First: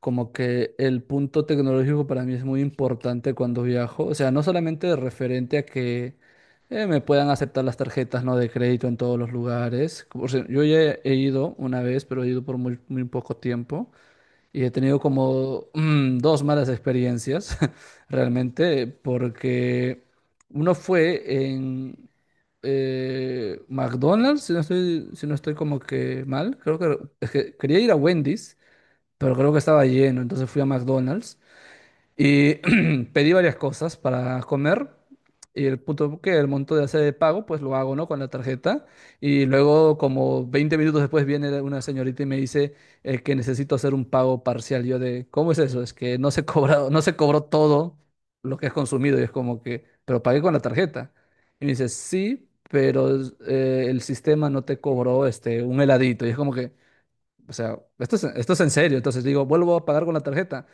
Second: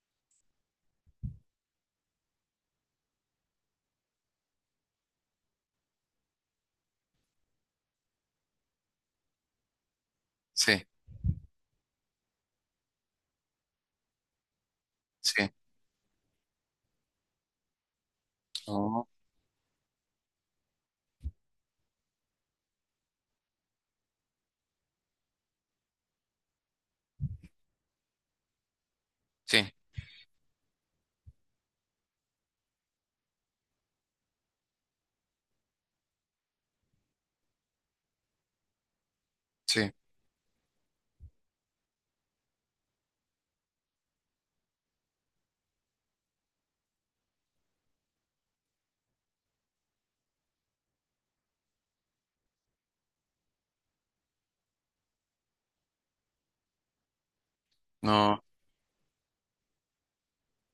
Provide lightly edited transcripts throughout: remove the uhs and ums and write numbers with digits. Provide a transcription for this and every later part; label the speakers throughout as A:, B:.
A: Como que el punto tecnológico para mí es muy importante cuando viajo. O sea, no solamente referente a que me puedan aceptar las tarjetas, ¿no?, de crédito en todos los lugares. O sea, yo ya
B: Sí,
A: he ido una vez, pero he ido por muy, muy poco tiempo y he tenido
B: sí,
A: como dos malas experiencias, realmente,
B: no,
A: porque uno fue en McDonald's, si no estoy como que mal. Creo que es que quería ir a Wendy's, pero creo que
B: sí,
A: estaba lleno, entonces fui a McDonald's y pedí varias cosas para comer. Y el punto que el monto de hacer de pago, pues lo hago, ¿no?, con la tarjeta. Y
B: sí,
A: luego, como 20 minutos después, viene una señorita y me dice que necesito hacer un pago parcial. Yo de, ¿cómo es eso? Es que no no se cobró todo lo que has consumido. Y es como que, pero pagué con la tarjeta. Y me dice, sí, pero el sistema no te cobró este, un heladito. Y es como que, o sea, esto es,
B: no,
A: esto es en serio. Entonces digo, vuelvo a pagar con la tarjeta.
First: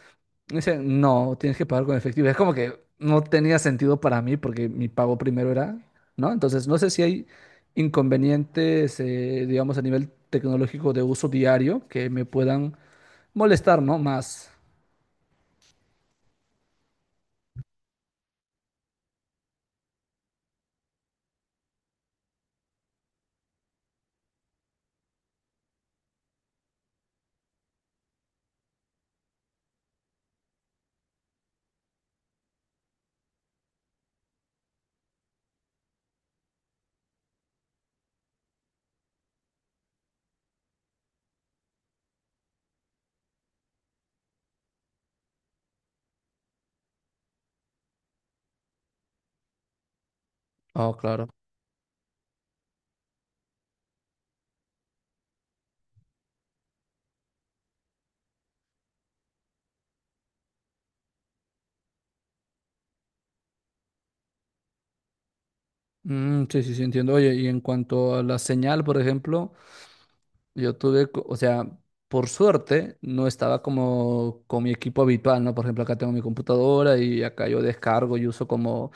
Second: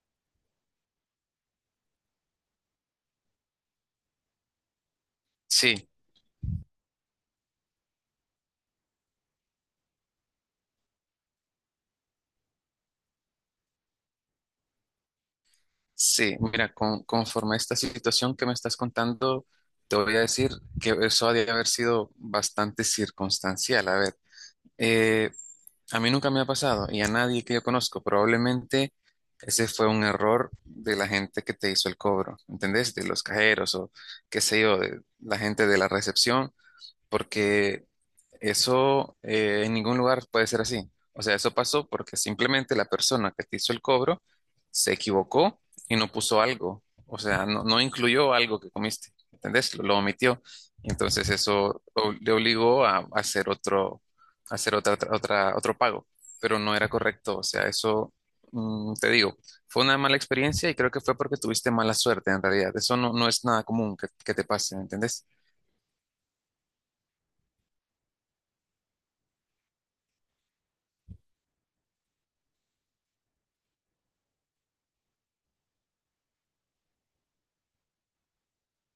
A: Y dice, no, tienes que pagar con efectivo. Es como que no tenía sentido para mí porque mi pago primero era,
B: sí,
A: ¿no? Entonces no sé si hay inconvenientes, digamos, a nivel tecnológico de uso diario que me puedan molestar, ¿no? Más.
B: sí. Mira, conforme a esta situación que me estás contando, te voy a decir que eso ha de haber sido bastante circunstancial. A ver, eh, a mí nunca me ha pasado y a nadie que yo conozco. Probablemente ese fue un error de la gente que te hizo el cobro, ¿entendés? De los cajeros o qué sé yo, de la gente de la recepción, porque eso en ningún lugar puede ser así. O sea, eso pasó porque simplemente la persona que te hizo el cobro se equivocó y no puso algo. O sea, no incluyó algo que comiste. ¿Entendés? Lo omitió.
A: Oh, claro.
B: Entonces eso le obligó a hacer otro, a hacer otra, otra, otra- otro pago. Pero no era correcto. O sea, eso, te digo, fue una mala experiencia y creo que fue porque tuviste mala suerte en realidad. Eso no, no es nada común que te pase, ¿entendés?
A: Mm, sí, sí, sí, entiendo. Oye, y en cuanto a la señal, por ejemplo, yo tuve, o sea, por suerte no estaba como con mi equipo habitual, ¿no? Por ejemplo, acá tengo mi computadora y acá yo descargo y uso como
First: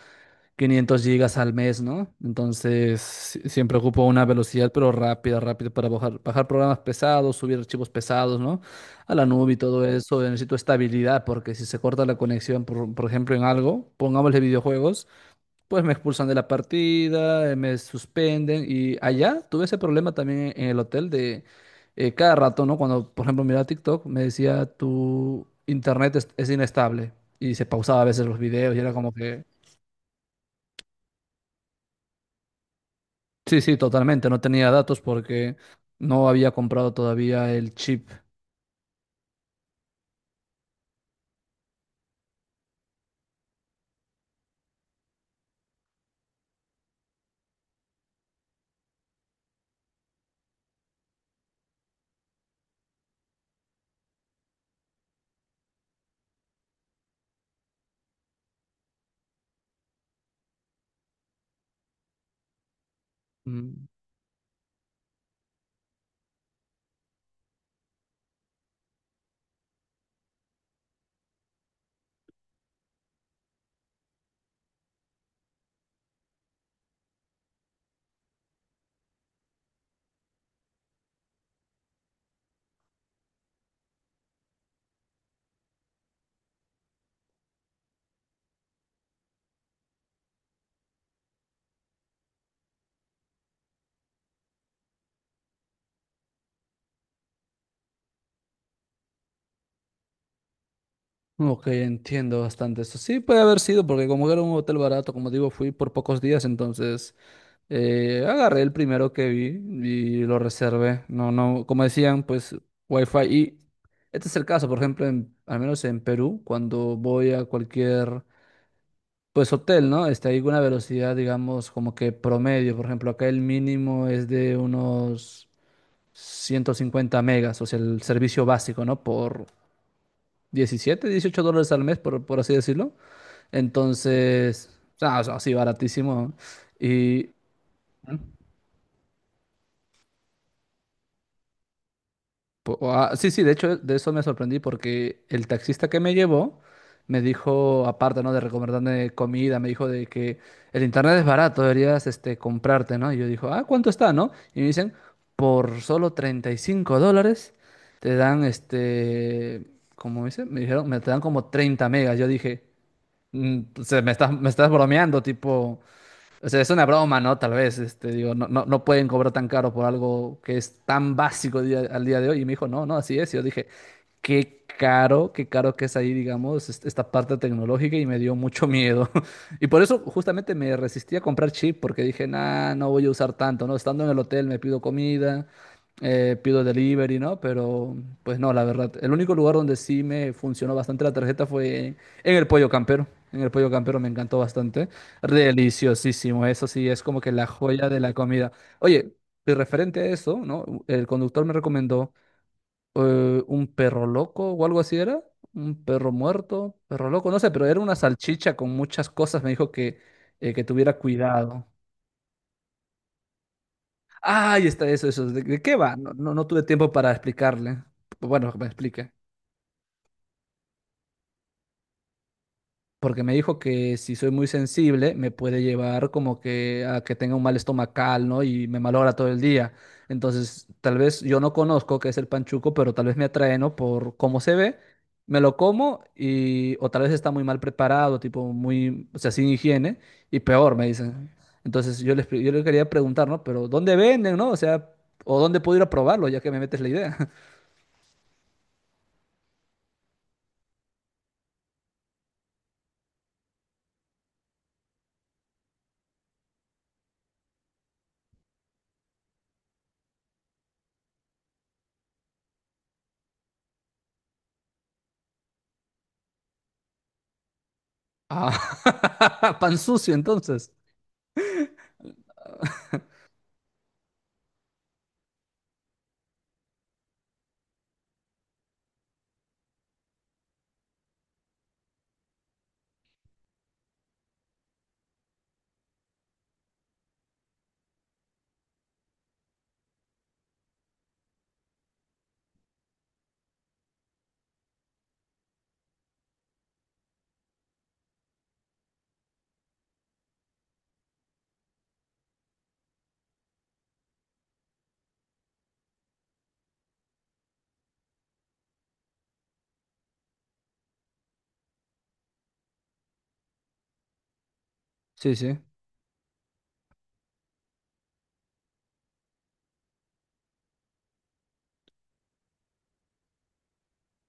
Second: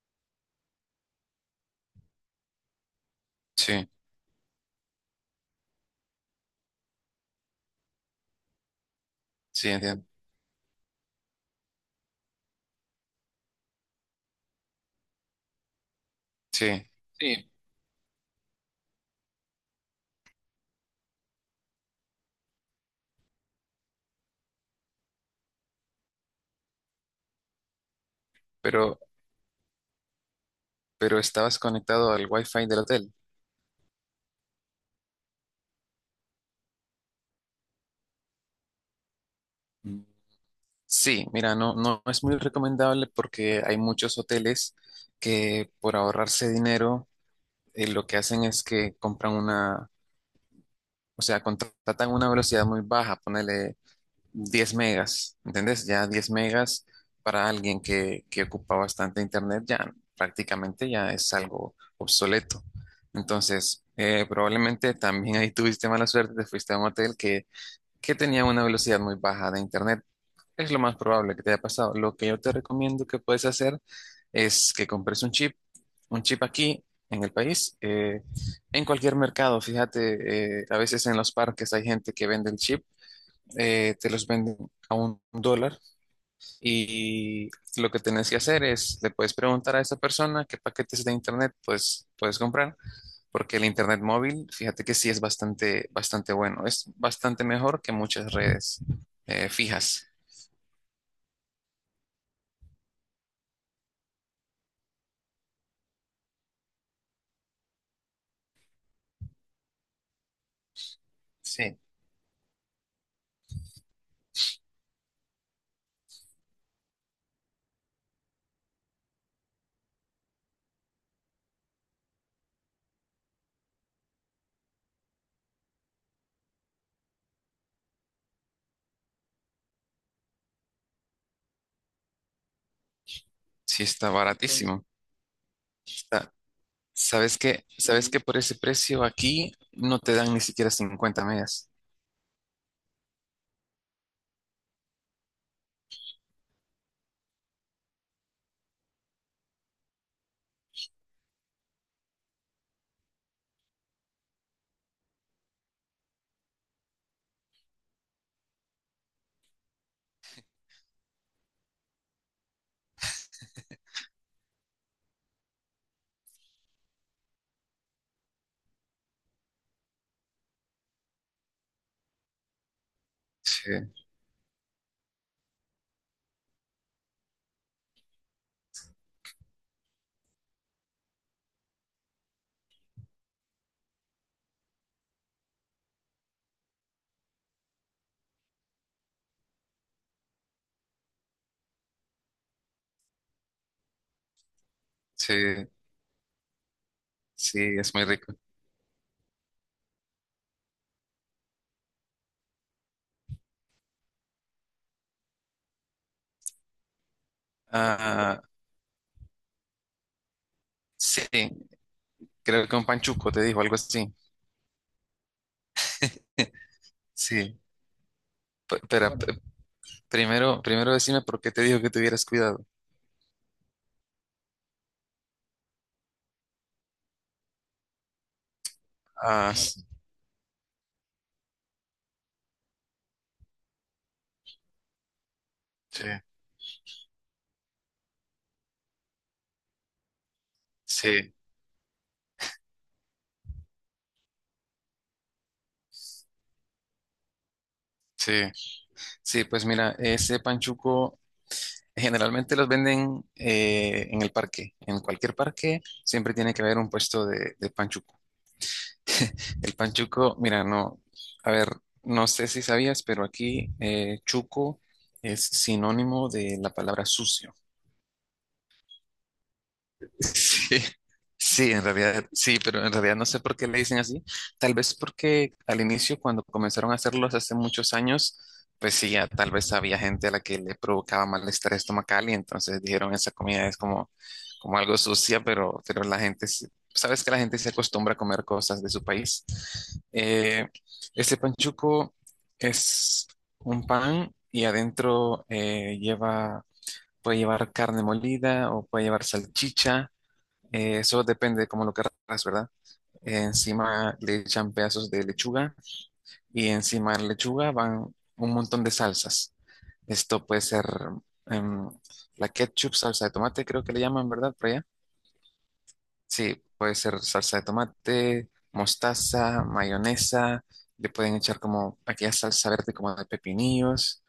A: 500 gigas al mes, ¿no? Entonces, siempre
B: Sí,
A: ocupo una velocidad, pero rápida, rápida, para bajar, bajar programas pesados, subir archivos pesados, ¿no?, a la nube y
B: sí,
A: todo
B: entiendo.
A: eso. Necesito estabilidad porque si se corta la conexión, por ejemplo, en algo, pongámosle videojuegos. Pues me expulsan de la
B: Sí.
A: partida,
B: Sí,
A: me suspenden, y allá tuve ese problema también en el hotel de cada rato, ¿no? Cuando, por ejemplo, miraba TikTok, me decía tu internet es inestable y se pausaba a veces los videos y era
B: Pero,
A: como que,
B: pero estabas conectado al Wi-Fi del hotel.
A: sí, sí, totalmente, no tenía datos porque no había comprado todavía el chip.
B: Mm. Sí, mira, no, no es muy recomendable porque hay muchos hoteles que por ahorrarse dinero, lo que hacen es que compran una, o sea, contratan una velocidad muy baja, ponele 10 megas, ¿entendés? Ya 10 megas para alguien que ocupa bastante internet, ya prácticamente ya es algo obsoleto. Entonces,
A: Mm,
B: probablemente también ahí tuviste mala suerte, te fuiste a un hotel que tenía una velocidad muy baja de internet. Es lo más probable que te haya pasado. Lo que yo te recomiendo que puedes hacer es que compres un chip, aquí en el país, en cualquier mercado. Fíjate, a veces en los parques hay gente que vende el chip, te los venden a $1 y lo que tenés que hacer es, le puedes preguntar a esa persona qué paquetes de internet pues, puedes comprar porque el internet móvil, fíjate que sí es bastante, bastante bueno. Es bastante mejor que muchas redes fijas.
A: ok, entiendo bastante eso. Sí, puede haber sido porque como era un hotel barato, como digo, fui por pocos días. Entonces, agarré el primero que vi y lo reservé. No, no,
B: Sí,
A: como decían, pues Wi-Fi. Y este es el caso, por ejemplo, al menos en Perú, cuando voy a cualquier, pues hotel, ¿no? Hay una velocidad, digamos, como que promedio. Por ejemplo, acá el mínimo es de unos 150 megas, o sea, el servicio básico, ¿no?, por 17 $18 al mes, por así decirlo.
B: sí está sí.
A: Entonces,
B: Baratísimo.
A: ah, o sea, sí, baratísimo, ¿no?
B: Está-
A: Y
B: ¿Sabes qué? ¿Sabes que por ese precio aquí no te dan ni siquiera 50 megas?
A: Ah, sí, sí, de hecho de eso me sorprendí porque el taxista que me llevó me dijo, aparte, ¿no?, de recomendarme comida, me dijo de que el internet es barato, deberías este, comprarte, ¿no? Y yo dijo, ah, ¿cuánto está, no? Y me dicen, por solo $35 te dan este, ¿cómo dice? Me dijeron, me te dan como 30 megas. Yo dije, "Mm, o sea, me estás bromeando, tipo, o sea, es una broma, ¿no? Tal vez, este, digo, no, no, no pueden cobrar tan caro por algo que es tan básico al día de hoy". Y me dijo, no, no, así es. Y yo dije,
B: Sí,
A: qué caro que es ahí, digamos, esta parte tecnológica, y me dio mucho miedo. Y por eso justamente me resistí a comprar chip porque dije, nah, no voy a usar tanto, ¿no? Estando en el hotel me pido comida, pido delivery, ¿no? Pero pues no, la verdad. El único lugar donde sí me funcionó bastante la tarjeta fue en el Pollo Campero. En el Pollo Campero me encantó bastante.
B: sí,
A: Deliciosísimo, eso sí, es como que la
B: sí,
A: joya
B: es
A: de
B: muy
A: la
B: rico.
A: comida. Oye, y referente a eso, ¿no?, el conductor me recomendó un perro loco o algo así era. Un perro muerto, perro loco, no sé, pero era una
B: Ah,
A: salchicha con muchas cosas. Me dijo que tuviera
B: sí,
A: cuidado.
B: creo que un panchuco te dijo algo así.
A: Ahí está, eso, eso. ¿De qué va? No, no, no tuve tiempo para
B: Sí,
A: explicarle. Bueno, que me
B: pero
A: explique.
B: bueno, primero decime por qué te dijo que tuvieras cuidado.
A: Porque me dijo que si soy muy sensible, me puede llevar como que a que tenga un mal estomacal, ¿no?, y me malogra todo el
B: Ah,
A: día.
B: bueno.
A: Entonces, tal vez yo no conozco qué es el panchuco, pero tal vez me atrae, ¿no? Por cómo se ve, me lo como
B: Sí,
A: y. O tal vez está muy mal preparado, tipo muy. O sea, sin higiene. Y peor, me dicen.
B: sí,
A: Entonces, yo le quería preguntar, ¿no? Pero, ¿dónde venden, no? O sea, ¿o dónde puedo ir a probarlo, ya que me metes la idea?
B: sí. Sí, pues mira, ese panchuco generalmente los venden en el parque. En cualquier parque siempre tiene que haber un puesto de panchuco. El panchuco, mira, no, a ver, no sé si sabías, pero aquí chuco es sinónimo de la palabra sucio.
A: Ah, pan sucio, entonces.
B: Sí, sí, en realidad, sí, pero en realidad no sé por qué le dicen así. Tal vez porque al inicio, cuando comenzaron a hacerlos hace muchos años, pues sí, ya tal vez había gente a la que le provocaba malestar estomacal y entonces dijeron esa comida es como, como algo sucia, pero la gente, sabes que la gente se acostumbra a comer cosas de su país. Eh, este panchuco es un pan y adentro puede llevar carne molida o puede llevar salchicha, eso depende como lo querrás, ¿verdad? Encima le echan pedazos de lechuga y encima de la lechuga van un montón de salsas. Esto puede ser em, la ketchup, salsa de tomate, creo que le llaman, ¿verdad? Por allá.
A: Sí, sí.
B: Sí, puede ser salsa de tomate, mostaza, mayonesa. Le pueden echar como aquella salsa verde como de pepinillos.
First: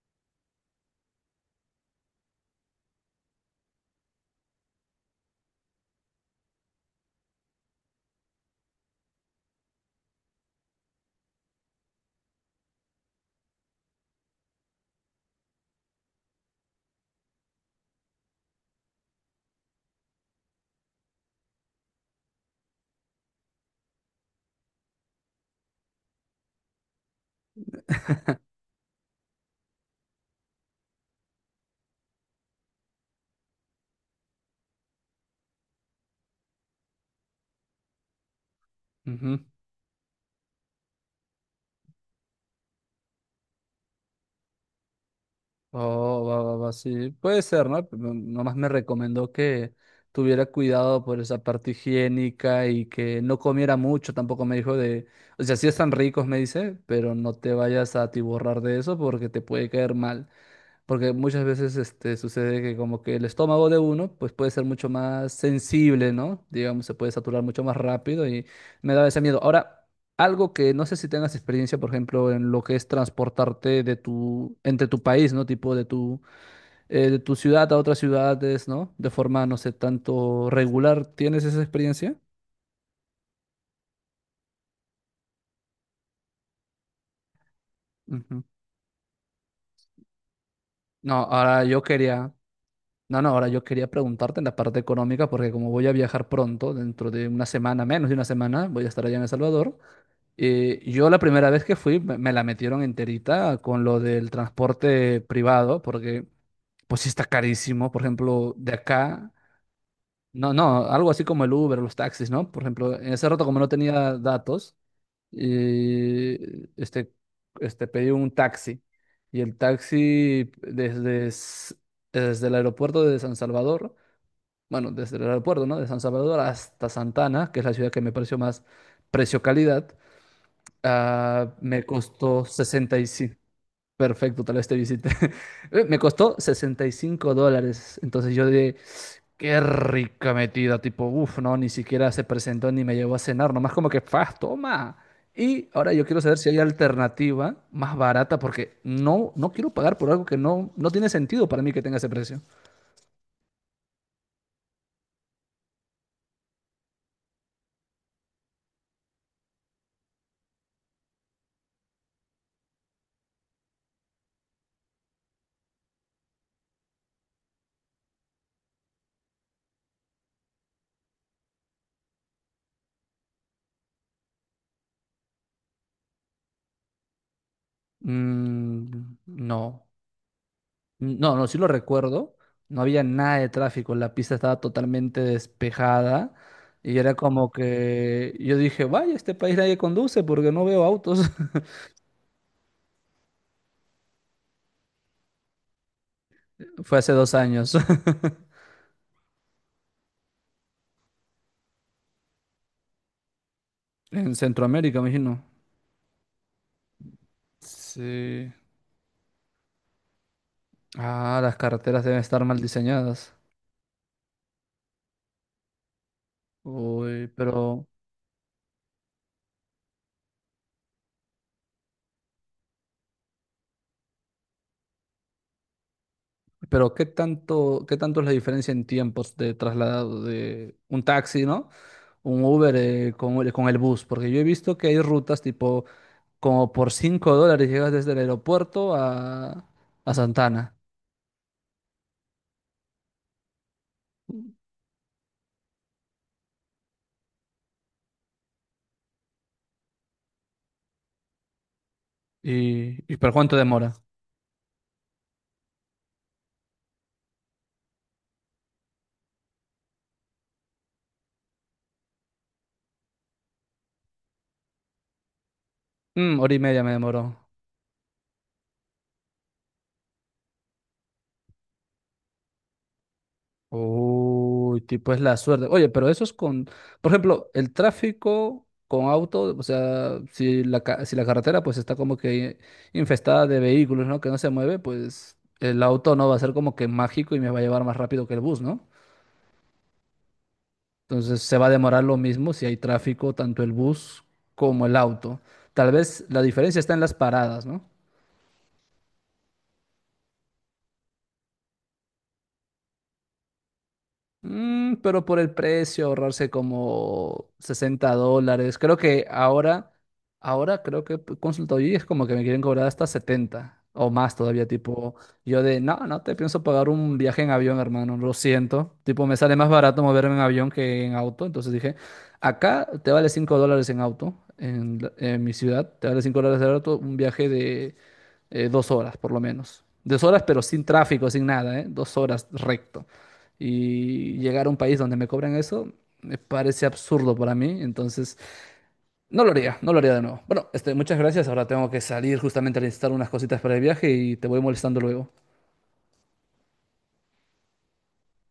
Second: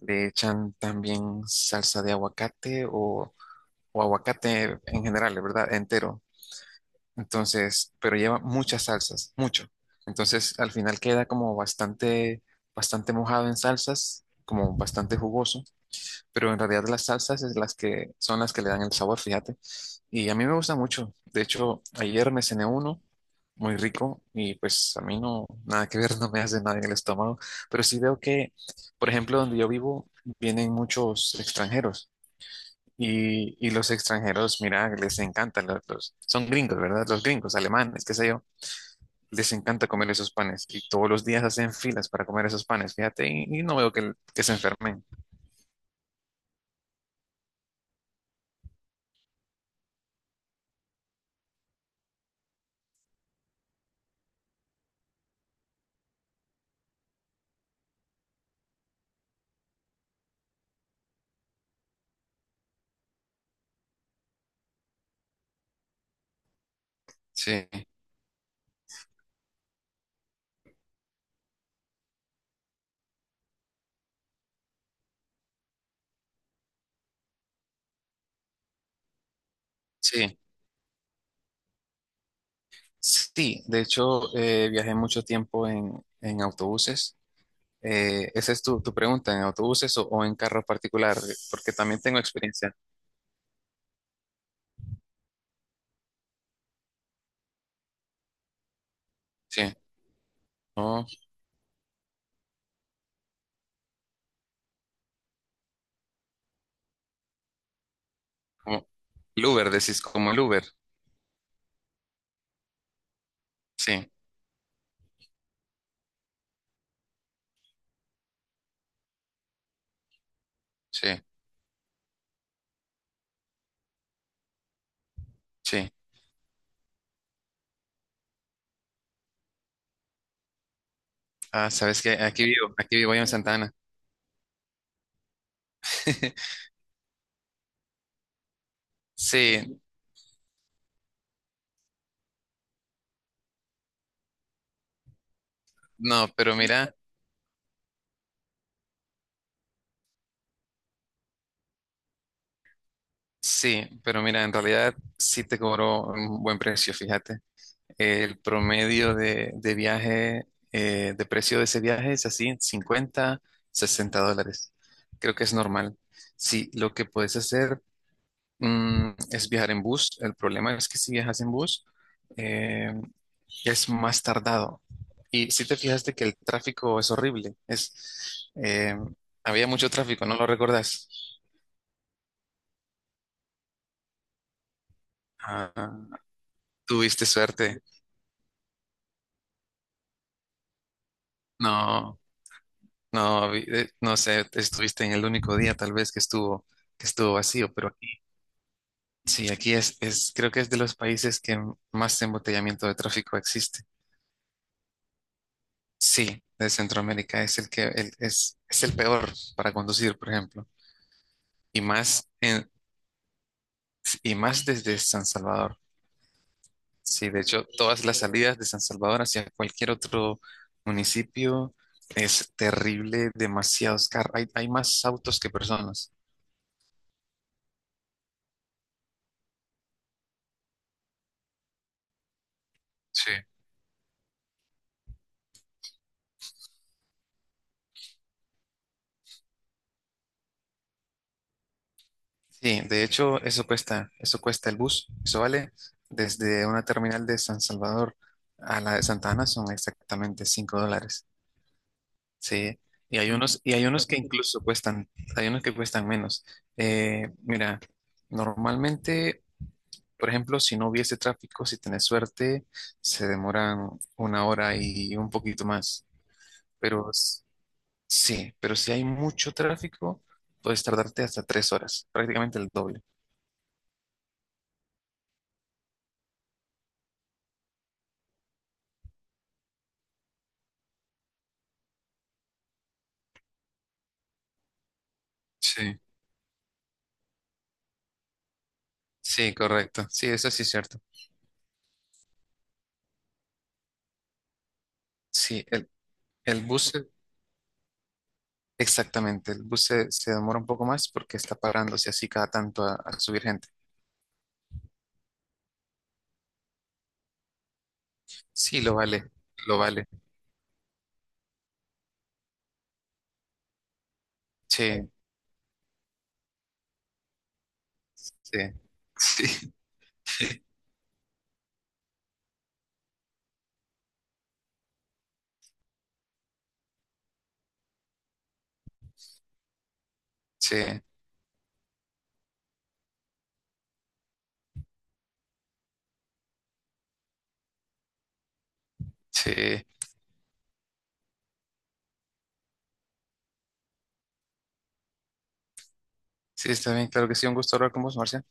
B: Le echan también salsa de aguacate o aguacate en general, ¿verdad? Entero. Entonces, pero lleva muchas salsas, mucho. Entonces, al final queda como bastante, bastante mojado en salsas, como bastante jugoso, pero en realidad las salsas es las que son las que le dan el sabor, fíjate. Y a mí me gusta mucho. De hecho, ayer me cené uno muy rico y pues a mí no, nada que ver, no me hace nada en el estómago, pero sí veo que, por ejemplo, donde yo vivo, vienen muchos extranjeros. Y los extranjeros, mira, les encantan son gringos, ¿verdad? Los gringos, alemanes, qué sé yo,
A: Ujú.
B: les encanta comer esos panes y todos los días hacen filas para comer esos panes, fíjate, y no veo que se enfermen.
A: Oh, va, va, va, sí. Puede ser, ¿no? Pero nomás me recomendó que tuviera cuidado por esa parte higiénica y que no comiera mucho. Tampoco me dijo de. O sea, sí están ricos, me dice, pero no te vayas a atiborrar de eso porque te puede caer mal. Porque muchas veces este, sucede que como que el estómago de uno pues puede ser mucho más sensible, ¿no? Digamos, se puede saturar mucho
B: Sí,
A: más rápido, y me da ese miedo. Ahora, algo que no sé si tengas experiencia, por ejemplo, en lo que es transportarte de tu, entre tu país, ¿no? Tipo de tu ciudad a otras ciudades, ¿no? De forma, no sé,
B: sí,
A: tanto regular. ¿Tienes esa experiencia?
B: sí, de hecho viajé mucho tiempo en autobuses. Eh,
A: Ujú.
B: esa es tu, tu pregunta, ¿en autobuses o en carro
A: No,
B: particular?
A: ahora
B: Porque
A: yo
B: también tengo
A: quería.
B: experiencia.
A: No, no, ahora yo quería preguntarte en la parte económica, porque como voy a viajar pronto, dentro de una semana, menos de una semana, voy a estar allá en El
B: Sí,
A: Salvador.
B: oh,
A: Yo la primera vez que fui me la metieron enterita con lo del transporte privado, porque pues sí está carísimo, por ejemplo, de
B: como
A: acá.
B: el Uber, decís, como el
A: No,
B: Uber.
A: no, algo así como el Uber, los taxis, ¿no? Por ejemplo, en ese rato como no
B: Sí,
A: tenía datos, eh, este, pedí un taxi. Y el taxi
B: sí,
A: desde el aeropuerto de San Salvador, bueno, desde el aeropuerto, ¿no?, de
B: sí.
A: San Salvador hasta Santa Ana, que es la ciudad que me pareció más precio-calidad, ah,
B: Ah,
A: me
B: sabes que
A: costó
B: aquí
A: sesenta y
B: vivo yo en
A: cinco.
B: Santana.
A: Perfecto, tal vez te visite. Me costó $65. Entonces yo dije, qué
B: Sí,
A: rica metida. Tipo, uff, no, ni siquiera se presentó ni me llevó a cenar. Nomás como que, faz, toma. Y ahora yo quiero
B: no,
A: saber si
B: pero
A: hay
B: mira,
A: alternativa más barata porque no, no quiero pagar por algo que no, no tiene sentido para mí que tenga ese precio.
B: sí, pero mira, en realidad sí te cobró un buen precio, fíjate. El promedio de viaje, de precio de ese viaje es así, 50, $60. Creo que es normal. Sí, lo que puedes hacer, es viajar en bus. El problema es que si viajas en bus, eh, es más tardado. Y si te fijaste que el tráfico es horrible,
A: Mm,
B: había
A: no.
B: mucho tráfico, ¿no lo recordás?
A: No, no, sí lo recuerdo. No había nada de tráfico, la pista estaba totalmente
B: Ah,
A: despejada, y era
B: tuviste
A: como
B: suerte.
A: que yo dije, vaya, este país nadie conduce porque no veo autos.
B: No, no, no sé, estuviste en el único día tal vez
A: Fue
B: que
A: hace
B: estuvo
A: dos
B: vacío,
A: años,
B: pero aquí, sí, aquí es, creo que es de los países que más embotellamiento de tráfico existe.
A: En Centroamérica, me imagino.
B: Sí, de Centroamérica es el que
A: Sí.
B: es el peor para conducir, por ejemplo,
A: Ah, las
B: y
A: carreteras deben
B: más
A: estar mal diseñadas.
B: y más desde San Salvador.
A: Uy,
B: Sí, de hecho,
A: pero,
B: todas las salidas de San Salvador hacia cualquier otro municipio es terrible, demasiados carros, hay más autos que personas.
A: pero ¿qué tanto es la diferencia en tiempos de traslado de un taxi, ¿no?, un Uber,
B: Sí,
A: con el bus? Porque yo he visto que hay rutas tipo, como por $5 llegas desde el aeropuerto a, Santana.
B: Sí, de hecho, eso cuesta el bus. Eso vale desde una terminal de San Salvador a la de Santa Ana son exactamente $5. Sí,
A: ¿Y por cuánto
B: y hay
A: demora?
B: unos que incluso cuestan, hay unos que cuestan menos. Mira, normalmente, por ejemplo, si no hubiese tráfico, si tenés suerte, se demoran una hora y un poquito más.
A: Mm, hora y media me
B: Pero
A: demoró.
B: s- sí, pero si hay mucho tráfico, puedes tardarte hasta 3 horas, prácticamente el doble.
A: Uy, tipo es la suerte. Oye, pero eso es con, por ejemplo, el tráfico con auto, o sea, si la carretera pues está como que infestada de vehículos, ¿no?, que no se mueve, pues el
B: Sí.
A: auto no va a ser como que mágico y me va a llevar más rápido que el bus, ¿no?
B: Sí, correcto. Sí, eso sí es cierto.
A: Entonces se va a demorar lo mismo si hay tráfico, tanto el bus como el auto.
B: Sí,
A: Tal vez la
B: el
A: diferencia
B: bus,
A: está en
B: se-
A: las paradas, ¿no?
B: exactamente, el bus se demora un poco más porque está parándose así cada tanto a subir gente.
A: Mm, pero por el precio, ahorrarse como $60.
B: Sí, lo
A: Creo que
B: vale, lo
A: ahora,
B: vale.
A: ahora creo que he consultado y es como que me quieren cobrar hasta 70 o más todavía.
B: Sí,
A: Tipo, yo de, no, no te pienso pagar un viaje en avión, hermano, lo
B: sí,
A: siento. Tipo, me sale más
B: sí,
A: barato moverme en avión que en auto. Entonces dije, acá te vale $5 en auto, en mi ciudad, te vale $5 en auto, un viaje de 2 horas por lo menos. 2 horas, pero
B: sí,
A: sin tráfico, sin nada, ¿eh? 2 horas recto y llegar a un país donde me cobran eso me parece absurdo para mí, entonces no lo haría,
B: sí,
A: no lo haría de nuevo. Bueno, este, muchas gracias, ahora tengo que salir justamente a necesitar unas cositas para el viaje y te voy molestando luego.
B: sí, está bien, claro que sí, un gusto hablar con vos, Marcia.